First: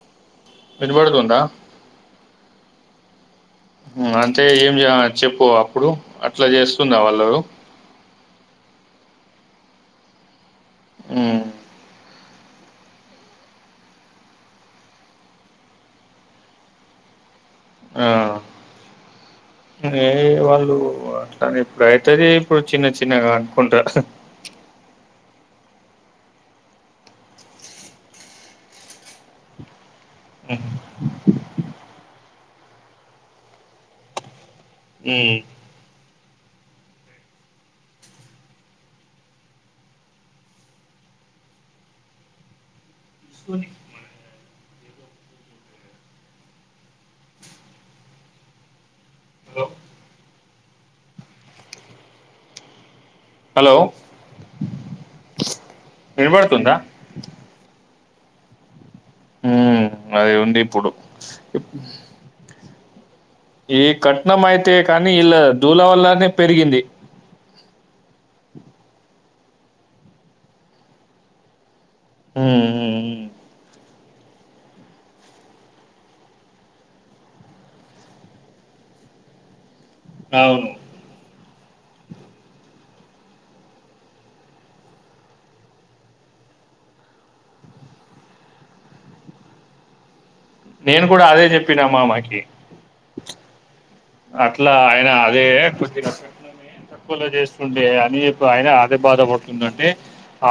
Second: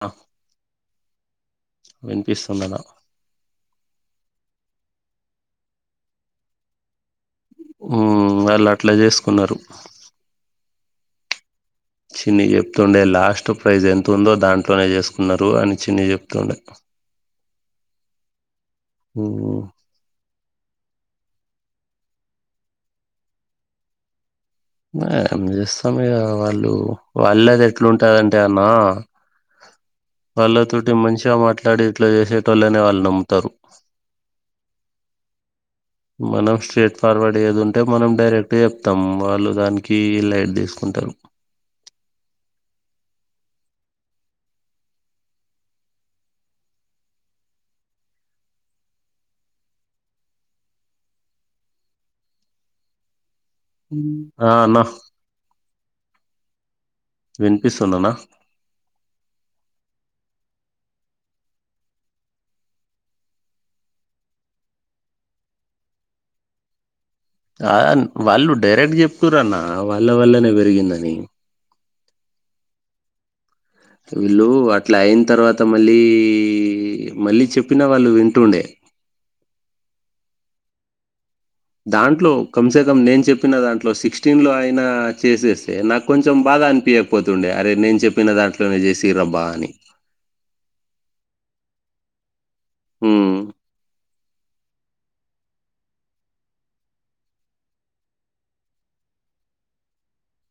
అ ఇదిబడుదు ఉందా [inaudible] ఉన్నన [inaudible] అంటే ఏం చెప్పు అప్పుడు అట్లా చేస్తుందా వాళ్ళు వాళ్ళు అట్లా చేసుకున్నారు హమ్ చిన్ని చెప్తుండే లాస్ట్ ప్రైజ్ ఎంత ఉందో దాంట్లోనే చేసుకున్నారు అని చిన్ని చెప్తుండే ఆ ఉ అట్లా ఇప్పుడుైతుది ఇప్పుడు చిన్న చిన్నగా అనుకుంటా మరి ఏం చేస్తాం ఇగ వాళ్ళు వాళ్ళది ఎట్లుంటందంటే అన్న వాళ్ళతోటి మంచిగా మాట్లాడి ఇట్లా చేసేటళ్ళనే వాళ్ళు నమ్ముతారు హమ్ మనం స్ట్రెయిట్ ఫార్వర్డ్ ఏది ఉంటే మనం డైరెక్ట్ చెప్తాం వాళ్ళు దానికి లైట్ తీసుకుంటారు హలో! హమ్ ఆ అన్న వినపడుతుందా వినిపిస్తుంది అన్న అదిే ఉంది ఇప్పుడు ఈ కట్నం అయితే కానీ ఇళ్ళ ధూల వల్లనే పెరిగింది వాళ్ళు డైరెక్ట్ చెప్తురన్న వాళ్ళ వల్లనే పెరిగిందని హ్మ్. హ్మ్. హ్మ్. వీళ్ళు అట్లా అయిన తర్వాత మళ్ళీ మళ్ళీ చెప్పినా వాళ్ళు వింటుండే అవును దాంట్లో కంసేకం నేను చెప్పిన దాంట్లో సిక్స్టీన్ లో అయినా చేసేస్తే నాకు కొంచెం బాధ అనిపించకపోతుండే అరే నేను చెప్పిన దాంట్లోనే చేసిరు అబ్బా అని నేను కూడా అదే చెప్పినా మామకి హమ్ అట్లా ఆయన అదే కొద్ది రకట్ల తక్కువలో చేస్తుండే అని ఆయన అదే బాధ పడుతుందంటె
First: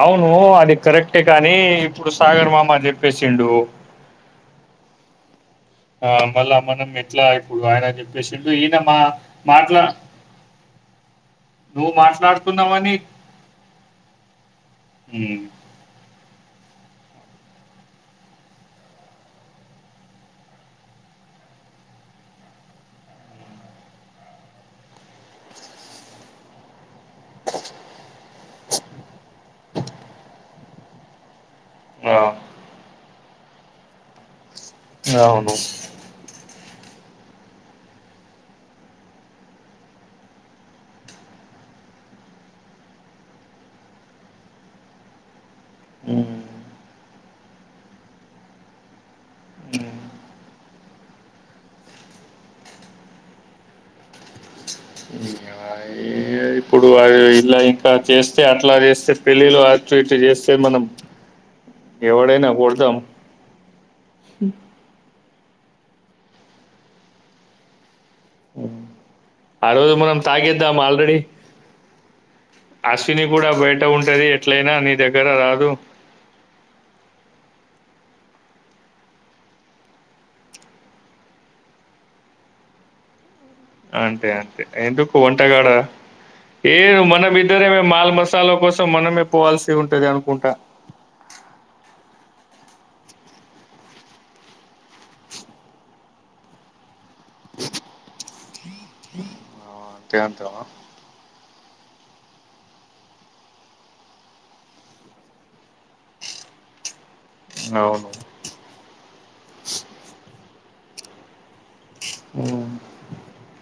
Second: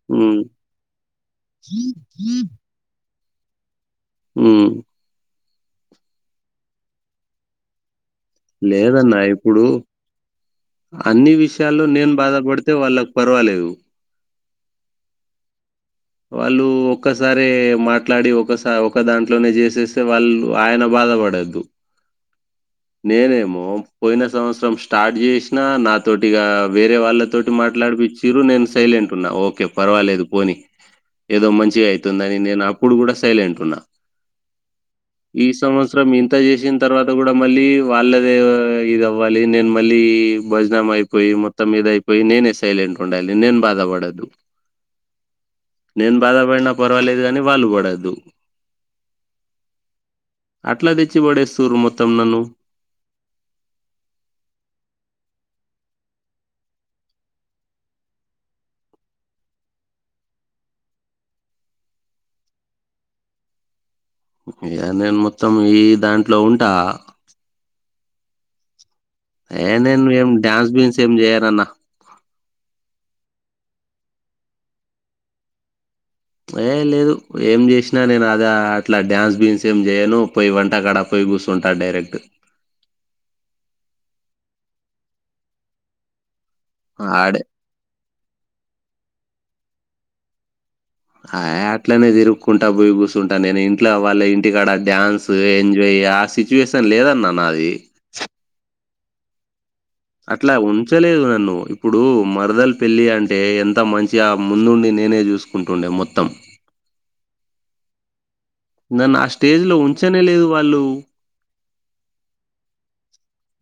అవును ఉమ్, అది కరెక్టే కానీ ఇప్పుడు సాగర్ మామ చెప్ప చేసిండు హమ్ ఆ మల్లా మనం ఎట్లా ఇప్పుడు ఆయన చె లేదన్న ఇప్పుడు అన్ని విషయాల్లో నువ్వు నేను బాధపడితే మాట్లాడుతున్నావని వాళ్ళకు పర్వాలేదు వాళ్ళు ఒక్కసారిమాట్లాడి ఒకసారి ఒక దాంట్లోనే చేసేస్తే వాళ్ళు ఆయన బాధపడద్దు నేనేమో పోయిన సంవత్సరం స్టార్ట్ చేసినా నాతోటిగా వేరే వాళ్ళతోటి మాట్లాడిపిచ్చిరు నేను సైలెంట్ ఉన్నా ఓకే పర్వాలేదు పోని ఏదో మంచి వ్ ఆ అయితుందని నేను అప్పుడు కూడా సైలెంట్ ఉన్నా ఈ అవును సంవత్సరం ఇంత ఇంత చేసిన తర్వాత కూడా మళ్ళీ వాళ్ళదే ఇది అవ్వాలి నేను మళ్ళీ భోజనం అయిపోయి మొత్తం ఇదయిపోయి నేనే సైలెంట్ ఉండాలి నేను బాధపడద్దు నేను బాధపడినా పర్వాలేదు కాని వాళ్ళు పడద్దు అట్లా తెచ్చి పడేస్తురు మొత్తం నన్ను ఇప్పుడు ఇలా ఇంకా చేస్తే అట్లా చేస్తే పెళ్ళిలో అటు ఇటు చేస్తే మనం ఎవడైనా కొడతాం ఏందో ఏమో మొత్తం ఈ దాంట్లో ఉంట ఏ ఆ రోజు నేను మనం ఏం డ్యాన్స్ తాగేద్దాం బీన్స్ ఏం ఆల్రెడీ చేయనన్నా తిని కూడా బయట ఉంటది ఎట్లయినా నీ దగ్గర రాదు ఏ లేదు ఏం జేసినా నేను అద అట్లా డ్యాన్స్ గీన్స్ ఏం చేయను పోయి వంటకాడ పోయి కూసుంట డైరెక్ట్ అంతే అంతే ఎందుకు వంటగాడ ఏ ఆడే మనమిద్దరమే మాల్ మసాలా కస త్తం మనమే పోవాల్సి ఉంటది అనుకుంటా ఆ అట్లనే తిరుకుంటా బోయి కూసుంటా నేను ఇంట్లో అవ్వాల ఇంటికాడ డ్యాన్సు ఎంజాయ్ ఆ సిచ్యువేషన్ లేదా నాన్న అది అంతే అట్లా అంటావా ఉంచలేదు నన్ను ఇప్పుడు మరదలు పెళ్ళి అంటే ఎంత మంచిగా ముందుండి నేనే చూసుకుంటుండే మొత్తం అవును నన్ను ఆ స్టేజ్ లో ఉంచనే లేదు వాళ్ళు హ్మ్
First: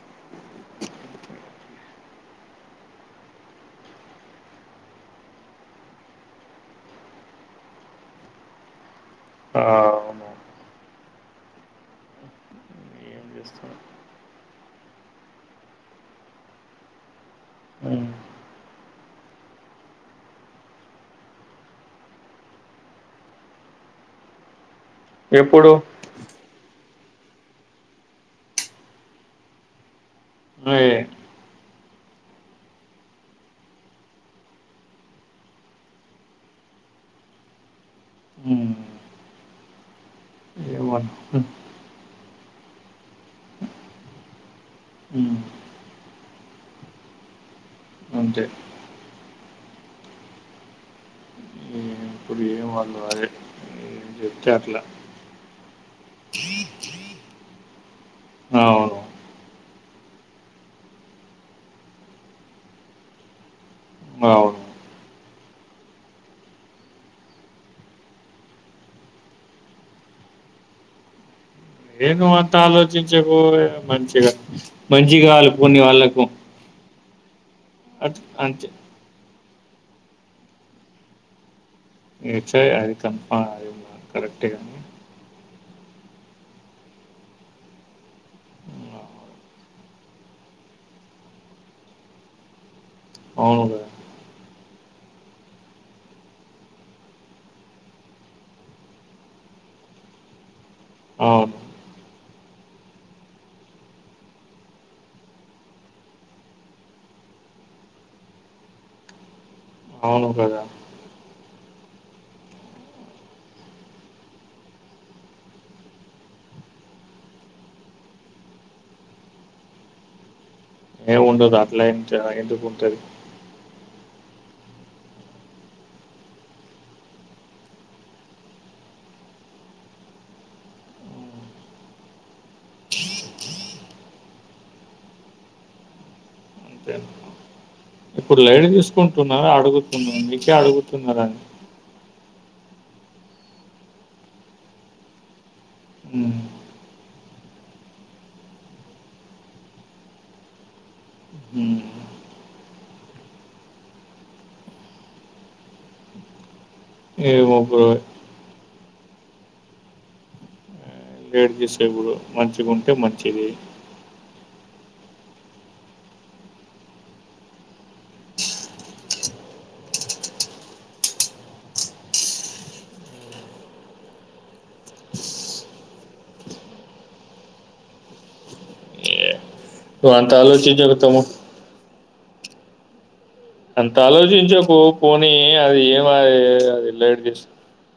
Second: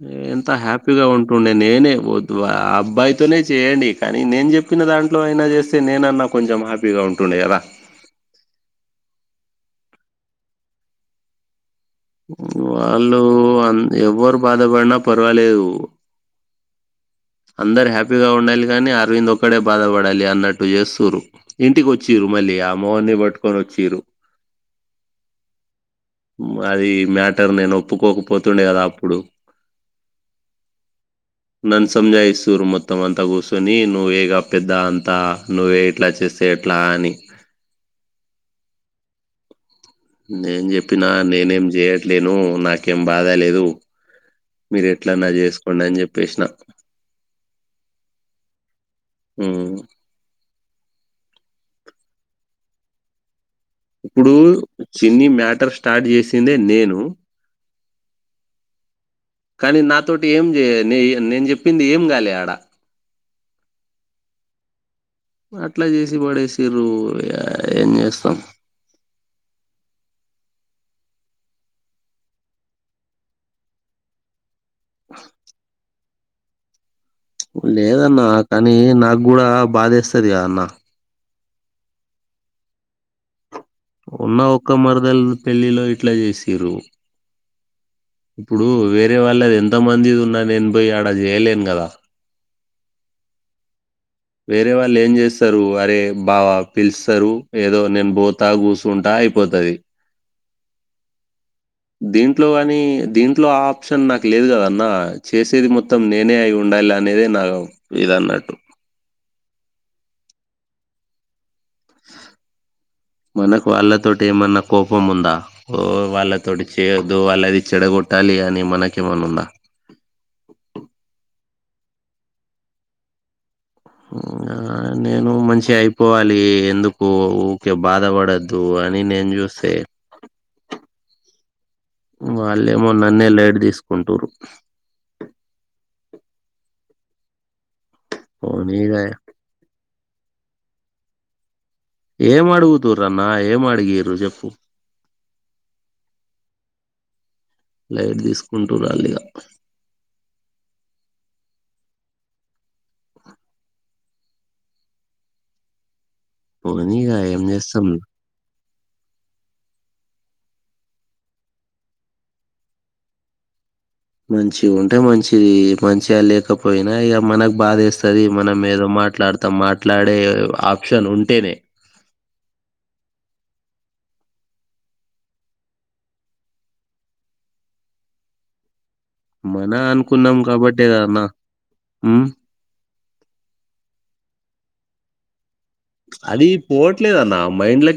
అమ్ ఎంత హ్యాపీగా ఉంటుండే నేనే ఓ ద్దు అబ్బాయితోనే చేయండి కానీ నేను చెప్పిన దాంట్లో అయినా చేస్తే నేనన్నా కొంచెం హ్యాపీగా ఉంటుండే కదా ఆ అవును వాళ్ళు ఏం చేస్తాం అం ఎవ్వరు బాధపడిన పర్వాలేదు అందరు హ్మ్ హ్యాపీగా ఉండాలి కానీ అరవింద్ ఒక్కడే బాధపడాలి అన్నట్టు చేస్తుండ్రు ఇంటికి వచ్చిండ్రు మళ్ళీ ఆ మోహన్ పట్టుకొని వచ్చిండ్రు ఎప్పుడు అది మ్యాటర్ నేను ఒప్పుకోకపోతుండే గదా అప్పుడు [unintelligible] నన్ను సంజాయిస్తూరు మొత్తం అంతా కూర్చొని నువ్వే గ పెద్దా అంతా నువ్వే ఇట్లా చేస్తే ఎట్లా అని హ్మ్ నేను చెప్పినా ఏమన్ నేనేం చేయట్లేను నాకేం బాధ లేదు మీరు ఎట్లన్నా హ్మ్ చేసుకోండి అని జెప్పేసిన అంతే ఉమ్ ఏ- ఇప్పుడు ఏం వాళ్ళు అదే ఏం ఇప్పుడు చెప్తే అట్లా చిన్ని మ్యాట్ మేటర్ స్టార్ట్ చేసిందే నేను అవును కానీ నాతోటి ఏం చెయ నే నేను చెప్పింది ఏం కాలే ఆడ అవును అట్లా చేసి పడేసిండ్రు ఏం చేస్తాం ఏ నువంత ఆలోచించకు మంచిగా మంచిగా ఆలుపుకునే వాళ్ళకు లేదన్న అది అంతే కానీ నాకు గూడా బాధేస్తది గా అన్న ఏడ్చేయ్ అది తప్ప ఉన్న ఒక్క మరదల్ పెళ్లిలో ఇట్లా చేసిండ్రు ఇప్పుడు వేరే వాళ్ళది ఎంత మందిది ఉన్న నేను పోయి ఆడ చేయలేను గదా అవును వేరే వాళ్ళు ఏం చేస్తారు అరే బావా పిలుస్తారు ఏదో నేను బోతా కూచుంటా అయిపోతది అవును దీంట్లో అనీ దీంట్లో ఆప్షన్ నాకు లేదు కదన్నా చేసేది మొత్తం నేనే అయుండాలి అనేదే నా ఇదన్నట్టు అవును కదా మనకు వాళ్ళతోటి ఏమన్నా కోపం ఉందా ఓ వాళ్ళతోటి చేయొద్దూ వాళ్ళది చెడగొట్టాలి అని మనకేమన్నా ఉందా ఏం ఉండదు అట్లా ఎంత ఎందుకుంటది ఆ నేను మంచి అయిపోవాలి ఎందుకు ఊరికే బాధపడద్దు అని నేను చూస్తే వాళ్ళేమో నన్నే లైట్ తీసుకుంటుర్రు అంతే ఇప్పుడు లైట్ తీసుకుంటున్నారా అడుగు మీకే అడుగుతున్నారని ఏం అడుగుతుర్రు అన్నా ఏం అడిగిర్రు చెప్పు పోనీ ఇక ఏం ఏమో బ్రో చేస్తాం వెయిట్ చేసేప్పుడు మంచిగా ఉంటే మంచిది మంచి ఉంటే మంచిది మంచిగా లేకపోయినా ఇక మనకు బాధేస్తది మనం ఏదో మాట్లాడతాం మాట్లాడే ఆప్షన్ ఉంటేనే మన నువ్వు అంత అనుకున్నాం కాబట్టే ఆలోచించక గా అన్నా తమ్ముడు హ్మ్ అంత ఆలోచించకు పోనీ అది ఏమాదే అది లైట్ తీసుకో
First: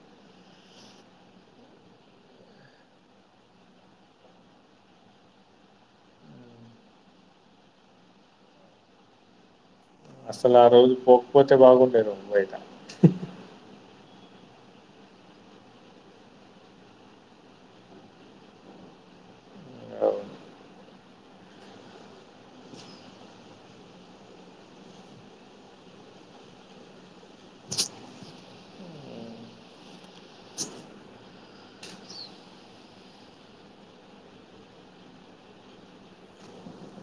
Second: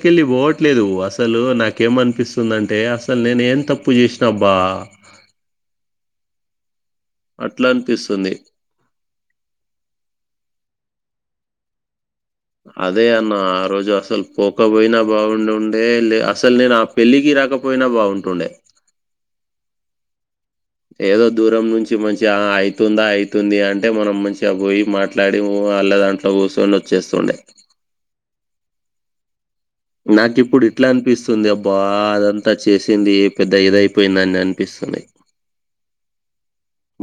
కెళ్ళి పోవట్లేదు అసలు నాకు ఏమనిపిస్తుందంటే అసలు నేను ఏం తప్పు చేసినబ్బా అట్లా అనిపిస్తుంది అసలు ఆ రోజు పోకపోతే బాగుండే నువ్వు అదే అన్న ఆ రోజు అస అసలు పోకపోయినా బాగుండుండే లే అసలు నేను ఆ పెళ్ళికి రాకపోయినా బాగుంటుండే ఏదో దూరం నుంచి మంచిగా ఆ అయితుందా అయితుంది అంటే మనం మంచిగా పోయి మాట్లాడి ఓ అళ్ళ దాంట్లో కూర్చొని వచ్చేస్తుండే నాకి ఇప్పుడు ఇట్లా అనిపిస్తుంది అబ్బా అదంతా చేసింది పెద్ద ఇదయిపోయిందని అని అనిపిస్తుంది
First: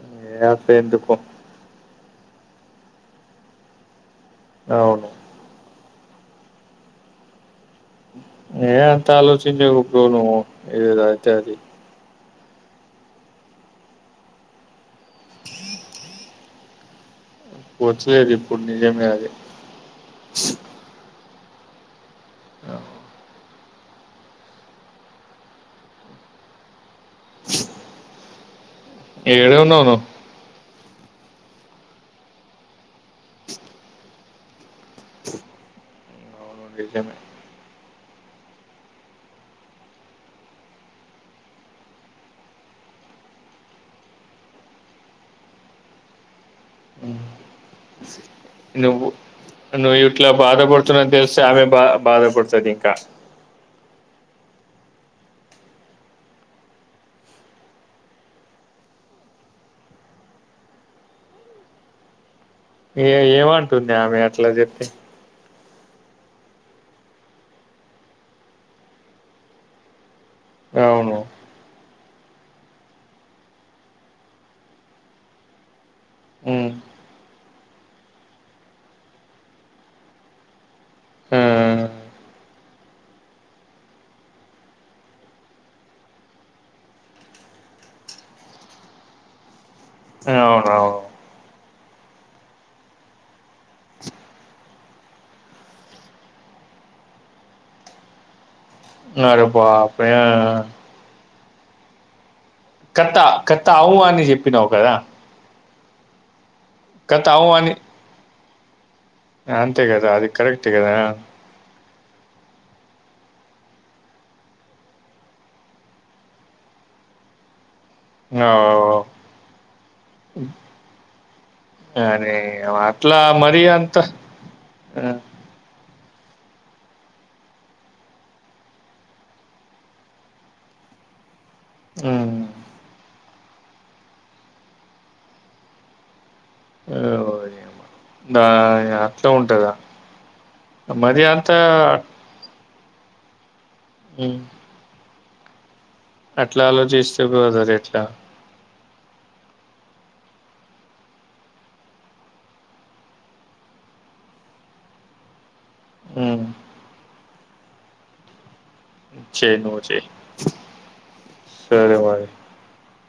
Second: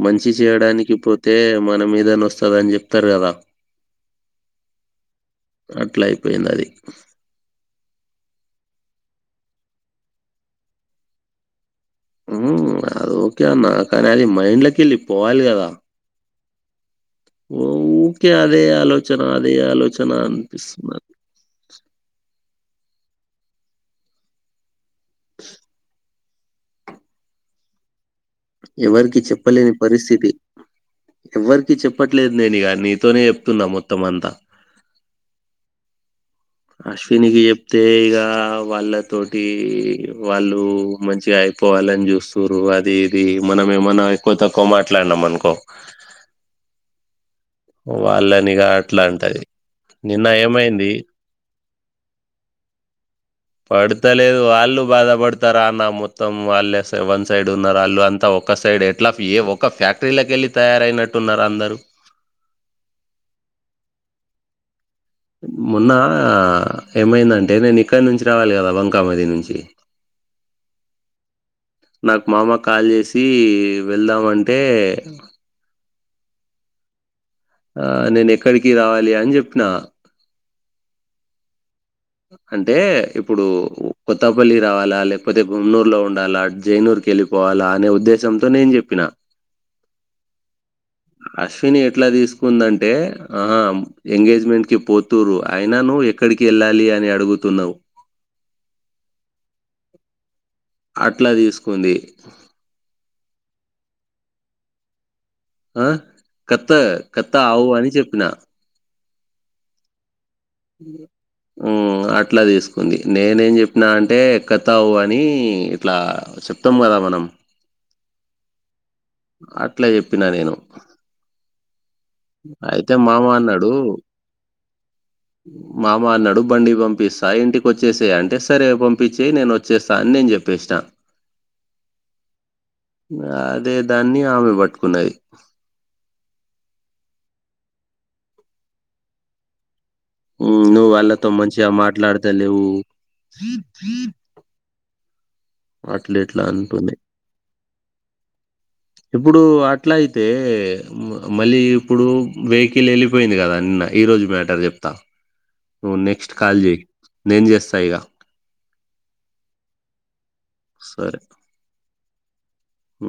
మంచి ఏ అట్లా చేయడానికి ఎందుకు పోతే మన మీదన వస్తదని చెప్తారు కదా అవును అట్లా అయిపోయిందది ఏ ఎంత ఆలోచించకు ఇప్పుడు నువ్వు ఏదైతే అది మ్మ్ అది ఓకే అన్నా కాని అది మైండ్లాకెళ్ళి పోవాలి కదా వచ్చలేదు వూకే ఇప్పుడు అదే నిజమే ఆలోచన అది అదే ఆలోచన అనిపిస్తున్నది ఎవరికి చెప్పలేని ఏడున్నావు నువ్వు పరిస్థితి ఎవరికి చెప్పట్లేదు నేను ఇక నీతోనే చెప్తున్నా మొత్తం అంతా అవును నిజమే అశ్వినికి చెప్తే ఇక వాళ్ళతోటి వాళ్ళు మంచిగా అయిపోవాలని చూస్తుర్రు అది ఇది మనమ ఏమన్నా ఎక్కువ తక్కువ మాట్లాడినాం అనుకో వాళ్ళ నువ్వు నువ్వు ఇట్లా ఏమైంది బాధపడుతున్నావని తెలిస్తే ఆమె బా బాధ పడుతది ఇంకా పడతలేదు వాళ్ళు బాధపడతారా అన్న మొత్తం వాళ్ళు వన్ సైడ్ ఉన్నారు వాళ్ళు అంతా వన్ సైడ్ ఉన్నారు వాళ్ళు అంతా ఒక సైడ్ ఎట్లా పీఏ ఒక్క ఫ్యాక్టరీలోకి వెళ్ళి తయారయినట్టు ఉన్నారు అందరు ఏ ఏంటుంది అమె అట్లా చెప్తే మొన్న ఏమైందంటే నేను ఇక్కడ నుంచి రావాలి కదా వంకామది నుంచి అవును నాకు మామ కాల్ చేసి వెళ్దామంటే ఆ నేను ఎక్కడికి రావాలి అని చెప్పిన అంటే ఇప్పుడు కొత్తపల్లి రావాలా లేకపోతే గున్నూర్లో ఉండాలా జైనూర్ కి వెళ్ళిపోవాలా అనే ఉద్దేశంతో నేను చెప్పిన అవునవును అశ్విని ఎట్లా తీసుకుందంటే ఆహా ఎంగేజ్మెంట్ కి పోతుర్రు అయినా నువ్వు ఎక్కడికి వెళ్ళాలి అని అడుగుతున్నావ్ అరే బాపే అట్లా తీసుకుంది కత్త కత్త అవు అని చెప్పినావు కదా ఆ కత్త కథ కత్త అవు ఆవు అని చెప్పిన అంతే కదా అది కరెక్ట్టు కదా ఉమ్ అట్లా తీసుకుంది నేనేం చెప్పినా అంటే కతావు అని ఇట్లా చెప్తాం కదా మనం ఆ! అట్లా చెప్పినా నేను అ నీ అయితే అట్లా మామ మరి అన్నాడు అంత ఆ మామ అన్నాడు బండి పంపిస్తా ఇంటికి వచ్చేసేయి అంటే సరే పంపించేయి నేను వచ్చేస్తాను అని నేను చెప్పేసిన ఉమ్ అదే దాన్ని ఆమె పట్టుకున్నది ఓయమ్మ! దా ఇగ అత్త ఉంటద నువ్వు వాళ్ళతో మంచిగా మాట్లాడతాలేవు హ్మ్. ఇట్లా అట్లా అంటుంది ఆలోచిస్తే బో ధరే దా ఇప్పుడు అట్లా అయితే మళ్ళీ ఇప్పుడు వెహికిల్ వెళ్ళిపోయింది కదా నిన్న ఈ రోజు మ్యాటర్ చెప్తా నువ్వు నెక్స్ట్ హ్మ్. కాల్ చేయి నేను చేస్తా ఇగ చెయి నువ్ చెయి సరే సరే మరి ఉమ్